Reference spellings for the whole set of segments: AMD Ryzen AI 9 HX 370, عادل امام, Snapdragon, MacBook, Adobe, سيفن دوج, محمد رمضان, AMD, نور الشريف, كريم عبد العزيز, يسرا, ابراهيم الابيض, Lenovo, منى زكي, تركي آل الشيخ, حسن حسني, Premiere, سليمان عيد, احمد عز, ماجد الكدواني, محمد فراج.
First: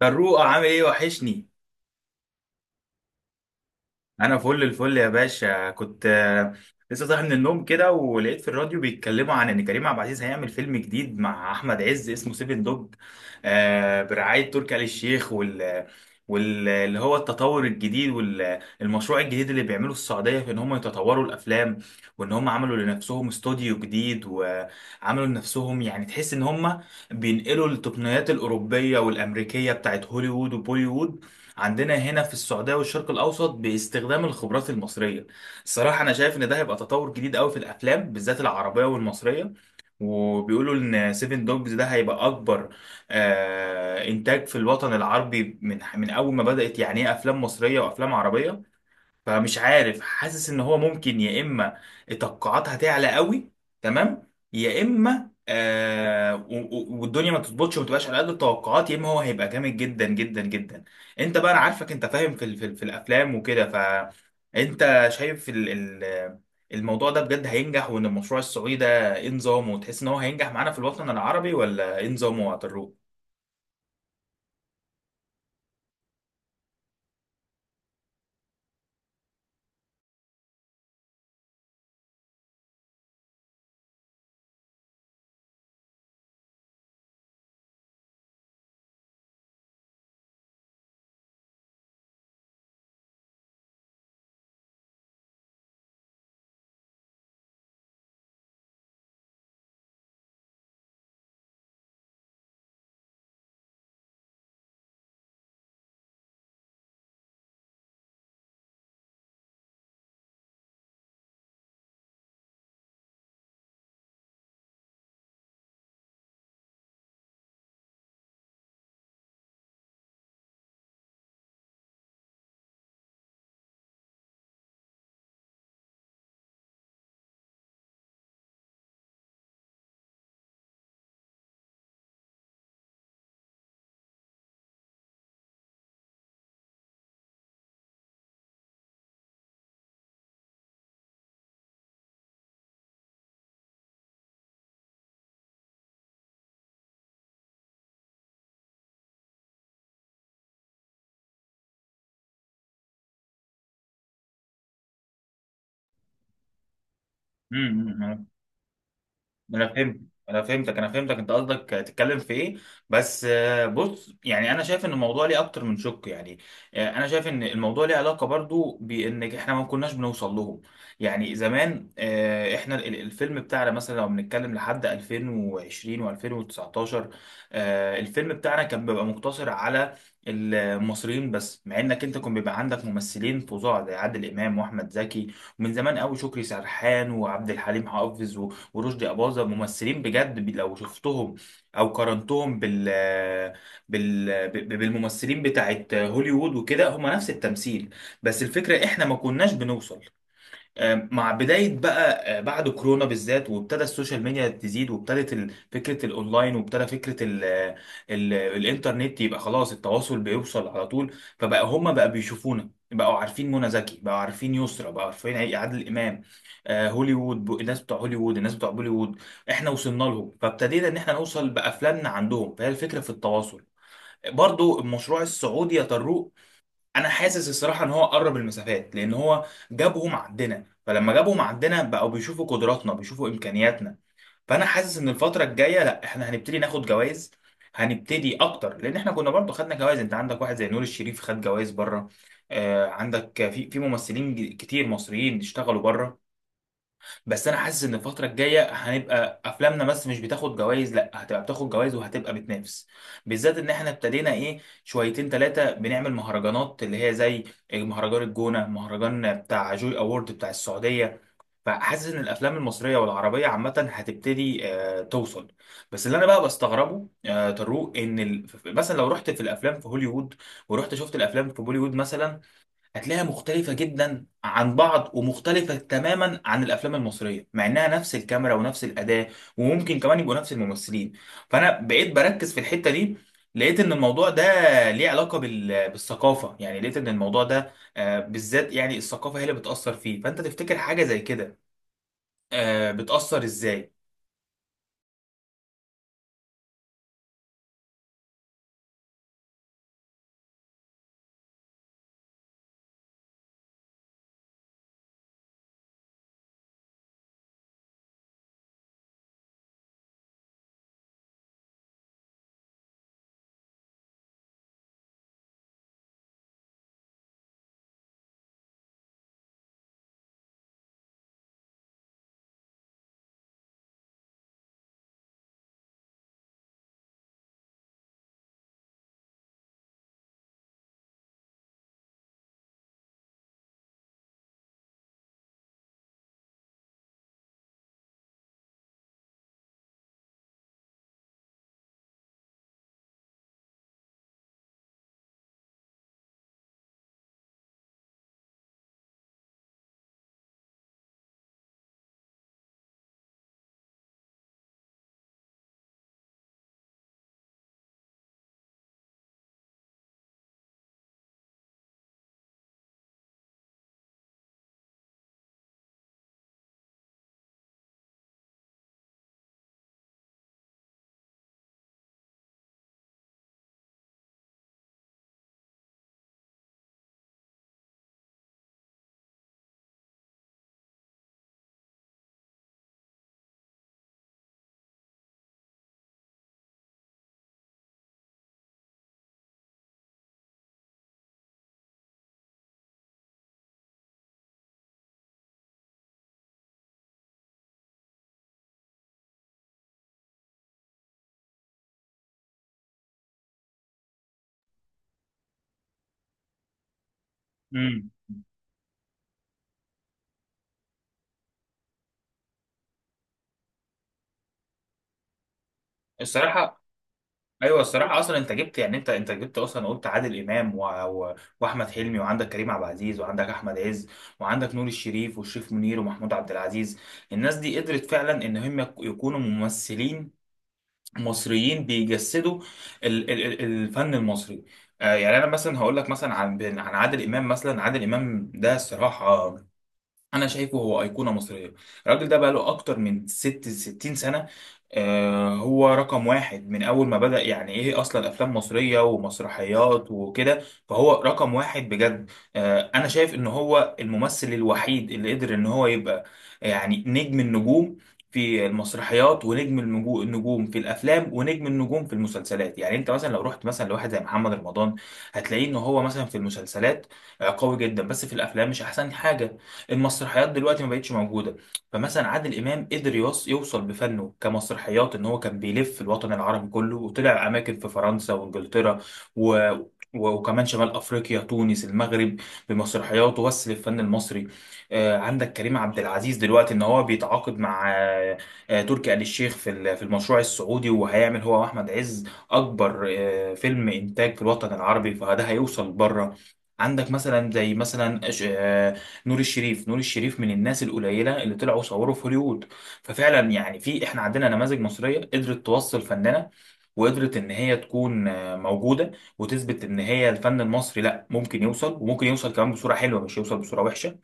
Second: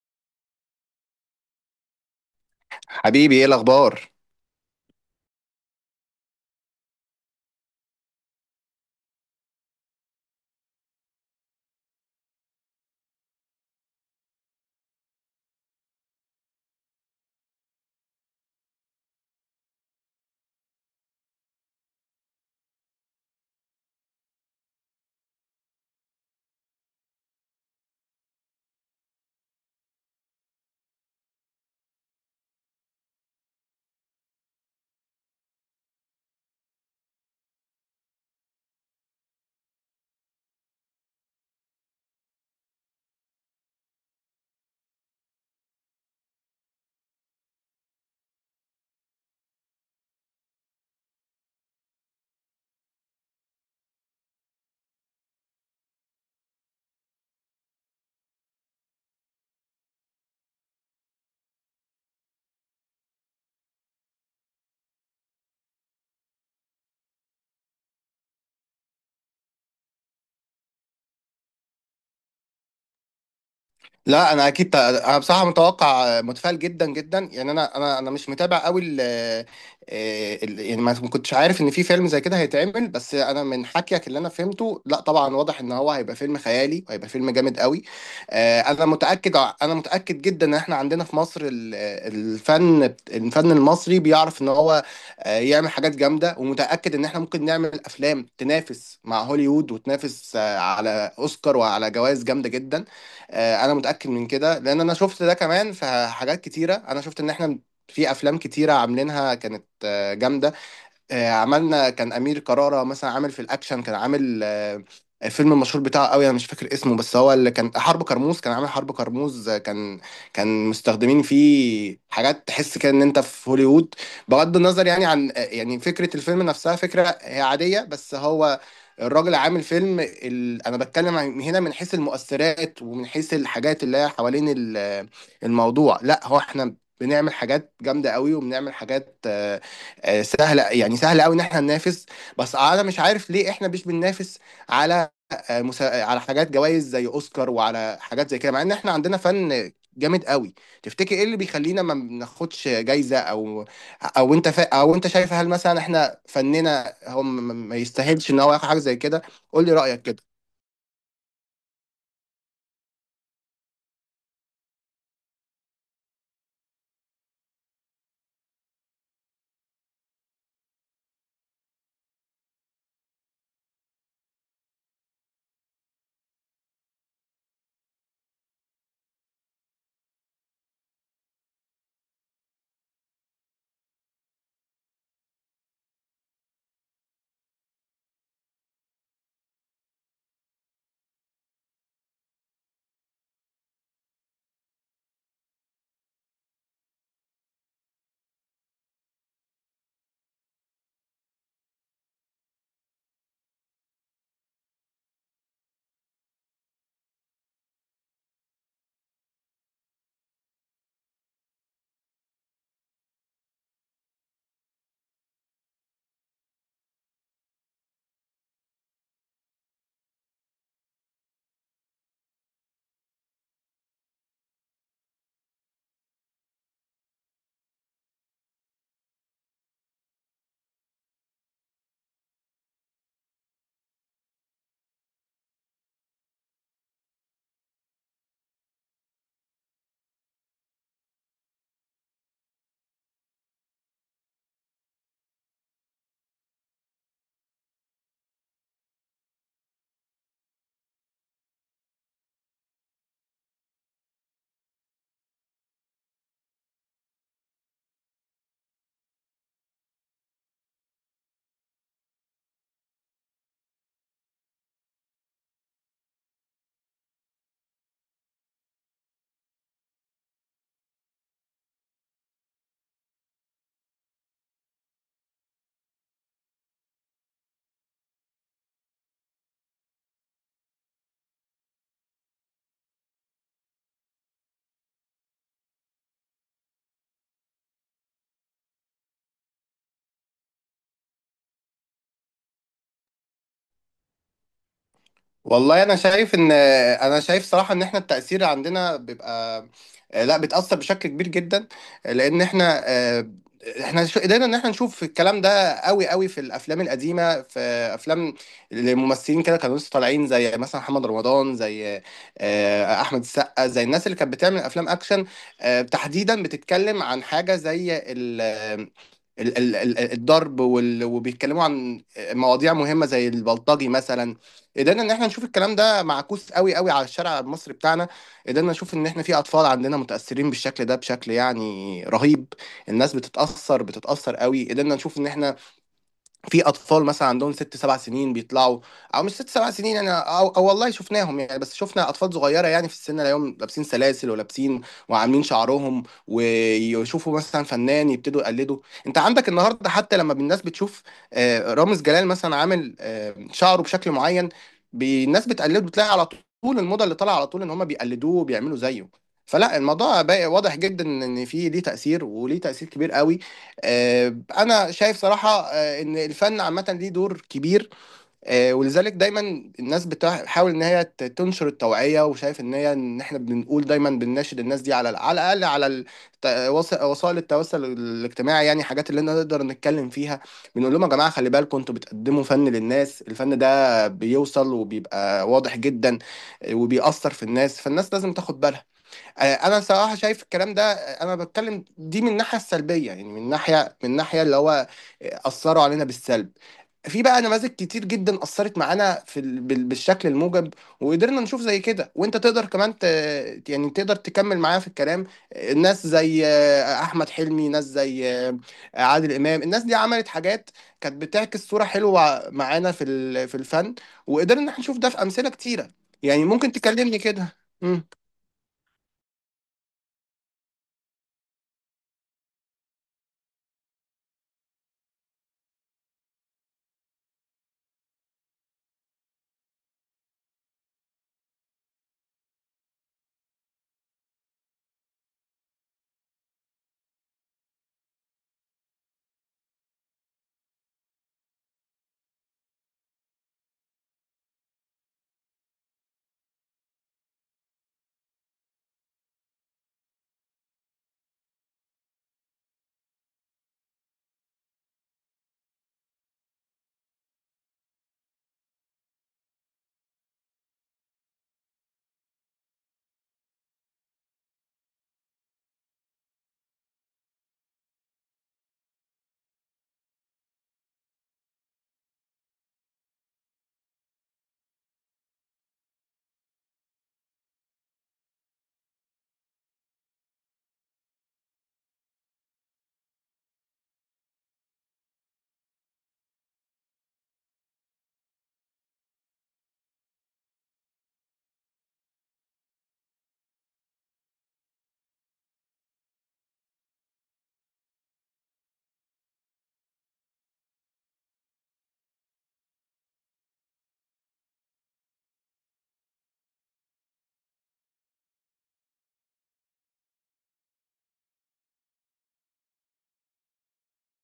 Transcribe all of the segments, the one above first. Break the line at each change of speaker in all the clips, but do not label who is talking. فاروق، عامل ايه؟ وحشني.
حبيبي، ايه الاخبار؟
انا فل الفل يا باشا. كنت لسه صاحي من النوم كده، ولقيت في الراديو بيتكلموا عن ان كريم عبد العزيز هيعمل فيلم جديد مع احمد عز اسمه سيفن دوج. برعاية تركي آل الشيخ، وال... واللي هو التطور الجديد والمشروع الجديد اللي بيعمله السعودية في ان هم يتطوروا الافلام. وان هم عملوا لنفسهم استوديو جديد، وعملوا لنفسهم، يعني تحس ان هم بينقلوا التقنيات الاوروبية والامريكية بتاعت هوليوود وبوليوود عندنا هنا في السعودية والشرق الأوسط باستخدام الخبرات المصرية. الصراحة أنا شايف إن ده هيبقى تطور جديد أوي في الأفلام، بالذات العربية والمصرية. وبيقولوا إن سيفن دوجز ده هيبقى أكبر إنتاج في الوطن العربي من أول ما بدأت يعني إيه أفلام مصرية وأفلام عربية. فمش عارف، حاسس ان هو ممكن، يا اما التوقعات هتعلى قوي تمام، يا اما والدنيا ما تظبطش وما تبقاش على قد التوقعات، يا اما هو هيبقى جامد جدا جدا جدا. انت بقى انا عارفك، انت فاهم في الافلام وكده، فانت شايف ال ال الموضوع ده بجد هينجح، وان المشروع السعودي ده ايه نظامه، وتحس ان هو هينجح معانا في الوطن العربي، ولا ايه نظامه يا طارق؟
لا، انا اكيد انا بصراحه متوقع متفائل جدا جدا. يعني انا مش متابع قوي يعني ما كنتش عارف ان في فيلم زي كده هيتعمل. بس انا من حكيك اللي انا فهمته، لا طبعا واضح ان هو هيبقى فيلم خيالي وهيبقى فيلم جامد قوي. انا متاكد، انا متاكد جدا ان احنا عندنا في مصر الفن المصري بيعرف ان هو يعمل حاجات جامده، ومتاكد ان احنا ممكن نعمل افلام تنافس مع هوليوود وتنافس على اوسكار وعلى جوائز جامده جدا. انا متاكد من كده لان انا شفت ده كمان في حاجات كتيره. انا شفت ان احنا في افلام كتيره عاملينها كانت جامده. عملنا كان امير كرارة مثلا عامل في الاكشن، كان عامل الفيلم المشهور بتاعه قوي، انا مش فاكر اسمه، بس هو اللي كان حرب كرموز. كان عامل حرب كرموز، كان مستخدمين فيه حاجات تحس كده ان انت في هوليوود. بغض النظر يعني عن يعني فكرة الفيلم نفسها، فكرة هي عادية، بس هو الراجل عامل فيلم انا بتكلم هنا من حيث المؤثرات ومن حيث الحاجات اللي هي حوالين الموضوع. لا، هو احنا بنعمل حاجات جامدة قوي، وبنعمل حاجات سهله، يعني سهله قوي ان احنا ننافس. بس انا مش عارف ليه احنا مش بننافس على على حاجات جوائز زي اوسكار وعلى حاجات زي كده، مع ان احنا عندنا فن جامد قوي. تفتكر ايه اللي بيخلينا ما بناخدش جايزه؟ او انت شايف هل مثلا احنا فننا هو ما
امم.
يستاهلش ان هو ياخد حاجه زي كده؟ قول
انا
لي
فهمت،
رايك كده.
انا فهمتك، انا فهمتك. انت قصدك تتكلم في ايه؟ بس بص، يعني انا شايف ان الموضوع ليه اكتر من شق. يعني انا شايف ان الموضوع ليه علاقه برضو بان احنا ما كناش بنوصل لهم. يعني زمان احنا الفيلم بتاعنا مثلا لو بنتكلم لحد 2020 و2019، الفيلم بتاعنا كان بيبقى مقتصر على المصريين بس، مع انك انت كان بيبقى عندك ممثلين فظاع زي عادل امام واحمد زكي. ومن زمان قوي شكري سرحان وعبد الحليم حافظ ورشدي أباظة، ممثلين بجد، لو شفتهم أو قارنتهم بالممثلين بتاعت هوليوود وكده، هم نفس التمثيل. بس الفكرة إحنا ما كناش بنوصل. مع بداية بقى، بعد كورونا بالذات، وابتدى السوشيال ميديا تزيد، وابتدت فكرة الأونلاين، وابتدى فكرة ال ال الإنترنت، يبقى خلاص التواصل بيوصل على طول. فبقى هما بقى بيشوفونا، بقوا عارفين منى زكي، بقوا عارفين يسرا، بقوا عارفين عادل إمام. هوليوود، الناس بتوع هوليوود، الناس بتوع بوليوود، احنا وصلنا لهم، فابتدينا إن احنا نوصل بأفلامنا عندهم. فهي الفكرة في التواصل. برضو المشروع السعودي يا طارق، انا حاسس الصراحه ان هو قرب المسافات، لان هو جابهم عندنا. فلما جابهم عندنا بقوا بيشوفوا قدراتنا، بيشوفوا امكانياتنا. فانا حاسس ان الفتره الجايه، لا احنا هنبتدي ناخد جوائز. هنبتدي اكتر، لان احنا كنا برضو خدنا جوائز. انت عندك واحد زي نور الشريف خد جوائز بره. عندك في ممثلين كتير مصريين اشتغلوا بره. بس انا حاسس ان الفتره الجايه هنبقى افلامنا بس مش بتاخد جوائز، لا هتبقى بتاخد جوائز وهتبقى بتنافس، بالذات ان احنا ابتدينا ايه شويتين ثلاثه بنعمل مهرجانات، اللي هي زي مهرجان الجونه، مهرجان بتاع جوي اوورد بتاع السعوديه. فحاسس ان الافلام المصريه والعربيه عامه هتبتدي توصل. بس اللي انا بقى بستغربه طارق، ان مثلا لو رحت في الافلام في هوليوود، ورحت شفت الافلام في بوليوود مثلا، هتلاقيها مختلفة جدا عن بعض، ومختلفة تماما عن الأفلام المصرية، مع إنها نفس الكاميرا ونفس الأداة، وممكن كمان يبقوا نفس الممثلين. فأنا بقيت بركز في الحتة دي، لقيت إن الموضوع ده ليه علاقة بالثقافة. يعني لقيت إن الموضوع ده بالذات، يعني الثقافة هي اللي بتأثر فيه. فأنت تفتكر حاجة زي كده بتأثر إزاي؟
والله، انا شايف صراحه ان احنا التاثير عندنا بيبقى، لا، بتاثر بشكل كبير جدا. لان احنا قدرنا ان احنا نشوف الكلام ده قوي قوي في الافلام القديمه، في افلام الممثلين كده كانوا لسه طالعين، زي مثلا محمد رمضان، زي احمد السقا، زي الناس اللي كانت بتعمل افلام اكشن. تحديدا بتتكلم عن حاجه زي الضرب، وبيتكلموا عن مواضيع مهمة زي البلطجي مثلا. قدرنا ان احنا نشوف الكلام ده معكوس قوي قوي على الشارع المصري بتاعنا. قدرنا نشوف ان احنا في اطفال عندنا متاثرين بالشكل ده بشكل يعني رهيب. الناس بتتاثر قوي. قدرنا نشوف ان احنا في اطفال مثلا عندهم ست سبع سنين بيطلعوا، او مش ست سبع سنين يعني، أو والله شفناهم، يعني بس شفنا اطفال صغيره يعني في السن اليوم، لابسين سلاسل ولابسين وعاملين شعرهم، ويشوفوا مثلا فنان يبتدوا يقلدوا. انت عندك النهارده حتى لما الناس بتشوف رامز جلال مثلا عامل شعره بشكل معين، الناس بتقلده. بتلاقي على طول الموضه اللي طالعه على طول ان هم بيقلدوه وبيعملوا زيه. فلا، الموضوع بقى واضح جدا ان في ليه تاثير، وليه تاثير كبير قوي. انا شايف صراحه ان الفن عامه ليه دور كبير. ولذلك دايما الناس بتحاول ان هي تنشر التوعيه، وشايف ان هي ان احنا بنقول دايما، بنناشد الناس دي على على الاقل على وسائل التواصل الاجتماعي، يعني حاجات اللي احنا نقدر نتكلم فيها. بنقول لهم يا جماعه، خلي بالكم انتوا بتقدموا فن للناس، الفن ده بيوصل وبيبقى واضح جدا، وبيأثر في الناس، فالناس لازم تاخد بالها. انا صراحه شايف الكلام ده، انا بتكلم دي من الناحيه السلبيه، يعني من ناحيه اللي هو اثروا علينا بالسلب. في بقى نماذج كتير جدا اثرت معانا في بالشكل الموجب، وقدرنا نشوف زي كده، وانت تقدر كمان يعني تقدر تكمل معايا في الكلام. ناس زي احمد حلمي، ناس
مم.
زي عادل امام، الناس دي عملت حاجات كانت بتعكس صوره حلوه معانا في في الفن، وقدرنا ان احنا نشوف ده في امثله كتيره. يعني ممكن
الصراحة،
تكلمني كده.
ايوه الصراحه اصلا انت جبت، يعني انت جبت اصلا، قلت عادل امام واحمد حلمي، وعندك كريم عبد العزيز، وعندك احمد عز، وعندك نور الشريف، والشريف منير، ومحمود عبد العزيز. الناس دي قدرت فعلا ان هم يكونوا ممثلين مصريين بيجسدوا الفن المصري. يعني انا مثلا هقول لك مثلا عن عادل امام. مثلا عادل امام ده، الصراحه انا شايفه هو ايقونه مصريه. الراجل ده بقاله اكتر من ستين سنه. هو رقم واحد من اول ما بدأ يعني ايه اصلا افلام مصريه ومسرحيات وكده. فهو رقم واحد بجد. انا شايف ان هو الممثل الوحيد اللي قدر ان هو يبقى يعني نجم النجوم في المسرحيات، ونجم النجوم في الافلام، ونجم النجوم في المسلسلات. يعني انت مثلا لو رحت مثلا لواحد زي محمد رمضان، هتلاقيه ان هو مثلا في المسلسلات قوي جدا، بس في الافلام مش احسن حاجه. المسرحيات دلوقتي ما بقتش موجوده. فمثلا عادل امام قدر يوصل بفنه كمسرحيات ان هو كان بيلف الوطن العربي كله، وطلع اماكن في فرنسا وانجلترا و... و- وكمان شمال افريقيا، تونس، المغرب. بمسرحياته وصل الفن المصري. عندك كريم عبد العزيز دلوقتي ان هو بيتعاقد مع تركي آل الشيخ في في المشروع السعودي، وهيعمل هو واحمد عز اكبر فيلم انتاج في الوطن العربي، فده هيوصل بره. عندك مثلا زي مثلا نور الشريف من الناس القليله اللي طلعوا صوروا في هوليوود. ففعلا يعني في، احنا عندنا نماذج مصريه قدرت توصل فنانه، وقدرت ان هي تكون موجوده، وتثبت ان هي الفن المصري لا ممكن يوصل، وممكن يوصل كمان بصوره حلوه مش يوصل بصوره وحشه.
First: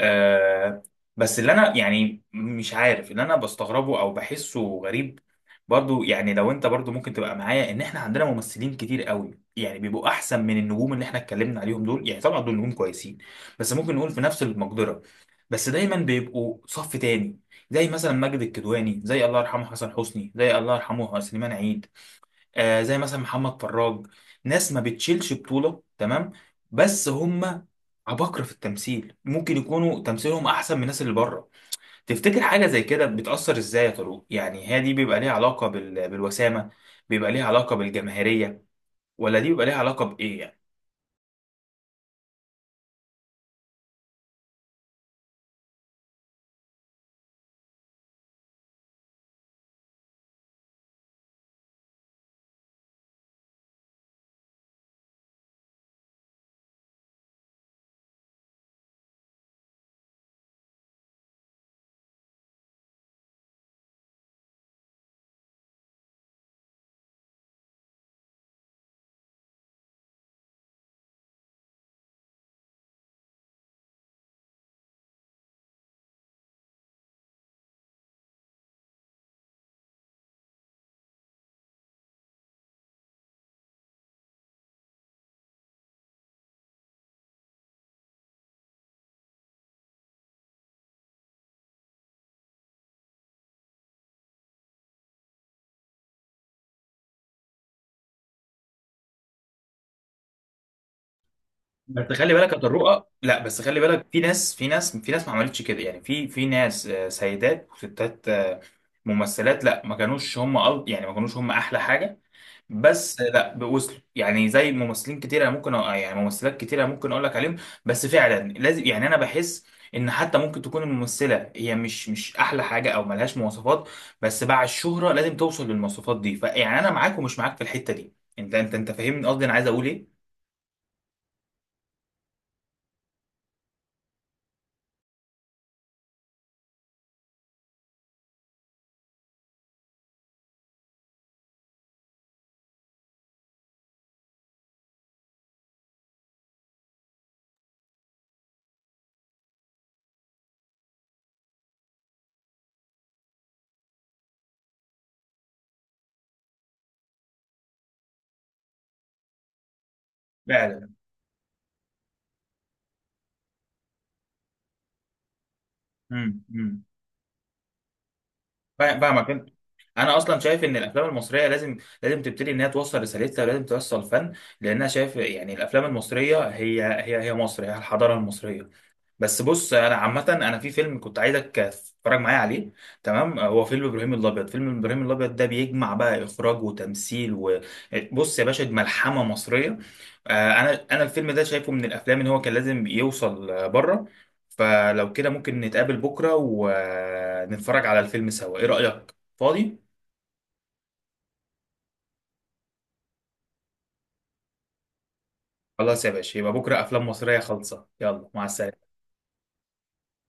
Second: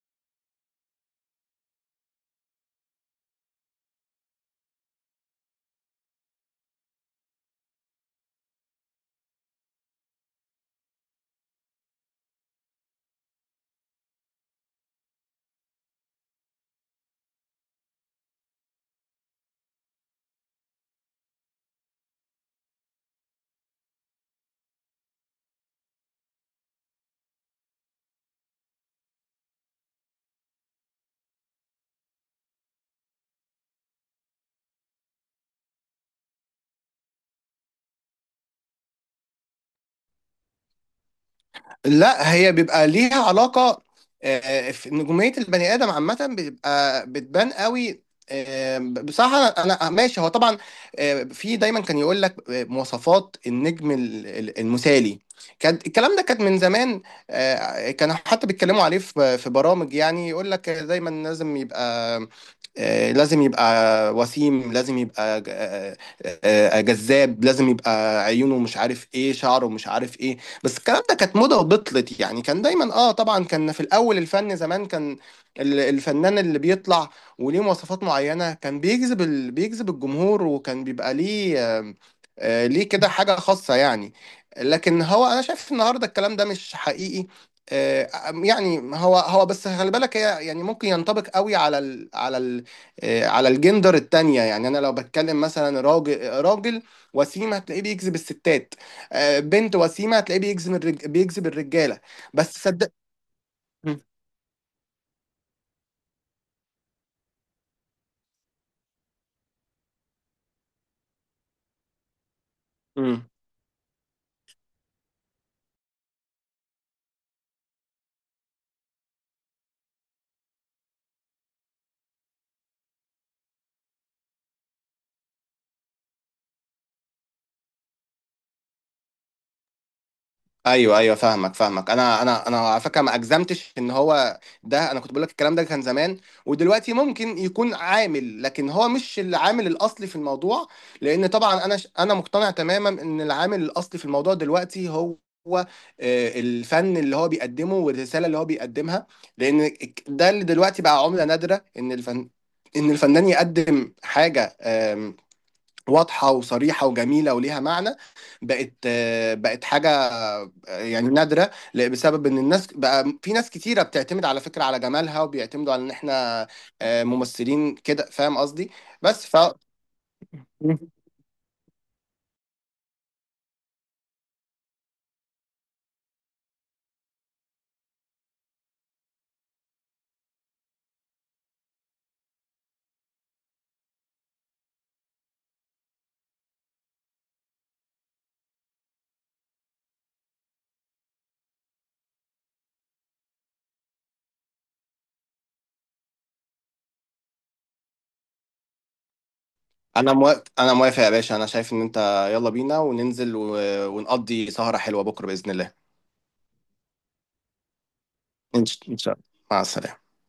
آه. بس اللي انا يعني مش عارف، اللي انا بستغربه او بحسه غريب، برضو يعني لو انت برضو ممكن تبقى معايا، ان احنا عندنا ممثلين كتير قوي يعني بيبقوا احسن من النجوم اللي احنا اتكلمنا عليهم دول. يعني طبعا دول نجوم كويسين، بس ممكن نقول في نفس المقدرة، بس دايما بيبقوا صف تاني، زي مثلا ماجد الكدواني، زي الله يرحمه حسن حسني، زي الله يرحمه سليمان عيد، زي مثلا محمد فراج. ناس ما بتشيلش بطولة، تمام، بس هم عباقرة في التمثيل، ممكن يكونوا تمثيلهم أحسن من الناس اللي بره. تفتكر حاجة زي كده بتأثر إزاي يا طارق؟ يعني هي دي بيبقى ليها علاقة بالوسامة، بيبقى ليها علاقة بالجماهيرية، ولا دي بيبقى ليها علاقة بإيه يعني؟
لا، هي بيبقى ليها علاقة. آه، في نجومية البني آدم عامة بتبقى بتبان قوي. بصراحة ماشي هو طبعا. في دايما كان يقول لك مواصفات النجم المثالي. كان الكلام ده كان من زمان. كانوا حتى بيتكلموا عليه في برامج، يعني يقول لك دايما لازم يبقى لازم يبقى وسيم، لازم يبقى جذاب، لازم يبقى عيونه مش عارف ايه، شعره مش عارف ايه. بس الكلام ده كانت موضة وبطلت. يعني كان دايما، اه طبعا، كان في الاول الفن زمان كان الفنان اللي بيطلع وليه مواصفات معينة كان بيجذب الجمهور، وكان بيبقى ليه ليه كده حاجة خاصة يعني. لكن هو انا شايف النهاردة الكلام ده مش حقيقي. آه، يعني هو بس خلي بالك، هي يعني ممكن ينطبق قوي على ال على ال آه، على الجندر التانية. يعني انا لو بتكلم مثلا راجل راجل وسيم، هتلاقيه بيجذب الستات. بنت وسيمه هتلاقيه بيجذب الرجاله.
بس خلي بالك
بس
يا
صدق.
طارق، لا بس خلي
مم.
بالك، في ناس ما عملتش كده، يعني في ناس سيدات وستات، ممثلات، لا ما كانوش هم يعني ما كانوش هم أحلى حاجة، بس
مم.
لا بوصلوا، يعني زي ممثلين كتير أنا ممكن يعني ممثلات كتير أنا ممكن اقول لك عليهم. بس فعلا لازم، يعني انا بحس ان حتى ممكن تكون الممثله هي مش احلى حاجه او ملهاش مواصفات، بس بعد الشهره لازم توصل للمواصفات دي. فيعني انا معاك ومش معاك في الحته دي. انت فاهمني قصدي انا عايز اقول ايه.
ايوه، ايوه، فاهمك، فاهمك. انا على فكره، ما اجزمتش ان هو ده. انا كنت بقول لك الكلام ده كان زمان، ودلوقتي ممكن يكون عامل، لكن هو مش العامل الاصلي في الموضوع. لان طبعا انا مقتنع تماما ان العامل الاصلي في الموضوع دلوقتي هو الفن اللي هو بيقدمه، والرساله اللي هو بيقدمها. لان ده اللي دلوقتي بقى عمله نادره، ان الفنان يقدم حاجه واضحة وصريحة وجميلة وليها معنى، بقت حاجة
فعلا.
يعني نادرة، بسبب ان الناس بقى، في ناس كتيرة بتعتمد على فكرة، على جمالها، وبيعتمدوا على ان
امم،
احنا
امم.
ممثلين كده، فاهم قصدي؟ بس
فاهمك
ف
انت. انا اصلا شايف ان الافلام المصريه لازم تبتدي ان هي توصل رسالتها، ولازم توصل فن. لان انا شايف، يعني الافلام المصريه هي مصر، هي الحضاره المصريه. بس بص، انا عامه انا في فيلم كنت عايزك تتفرج معايا عليه، تمام، هو فيلم ابراهيم الابيض. فيلم ابراهيم الابيض ده بيجمع بقى اخراج وتمثيل، وبص يا باشا دي ملحمه مصريه. انا الفيلم ده شايفه من الافلام ان هو كان لازم يوصل بره. فلو كده ممكن نتقابل بكره ونتفرج على الفيلم سوا، ايه رايك؟ فاضي؟
انا موافق، انا موافق يا باشا. انا شايف ان انت، يلا بينا وننزل ونقضي سهرة حلوة بكرة بإذن الله.
خلاص يا باشا، يبقى بكره افلام مصريه خالصه، يلا، مع السلامه.
إن شاء الله. مع السلامة.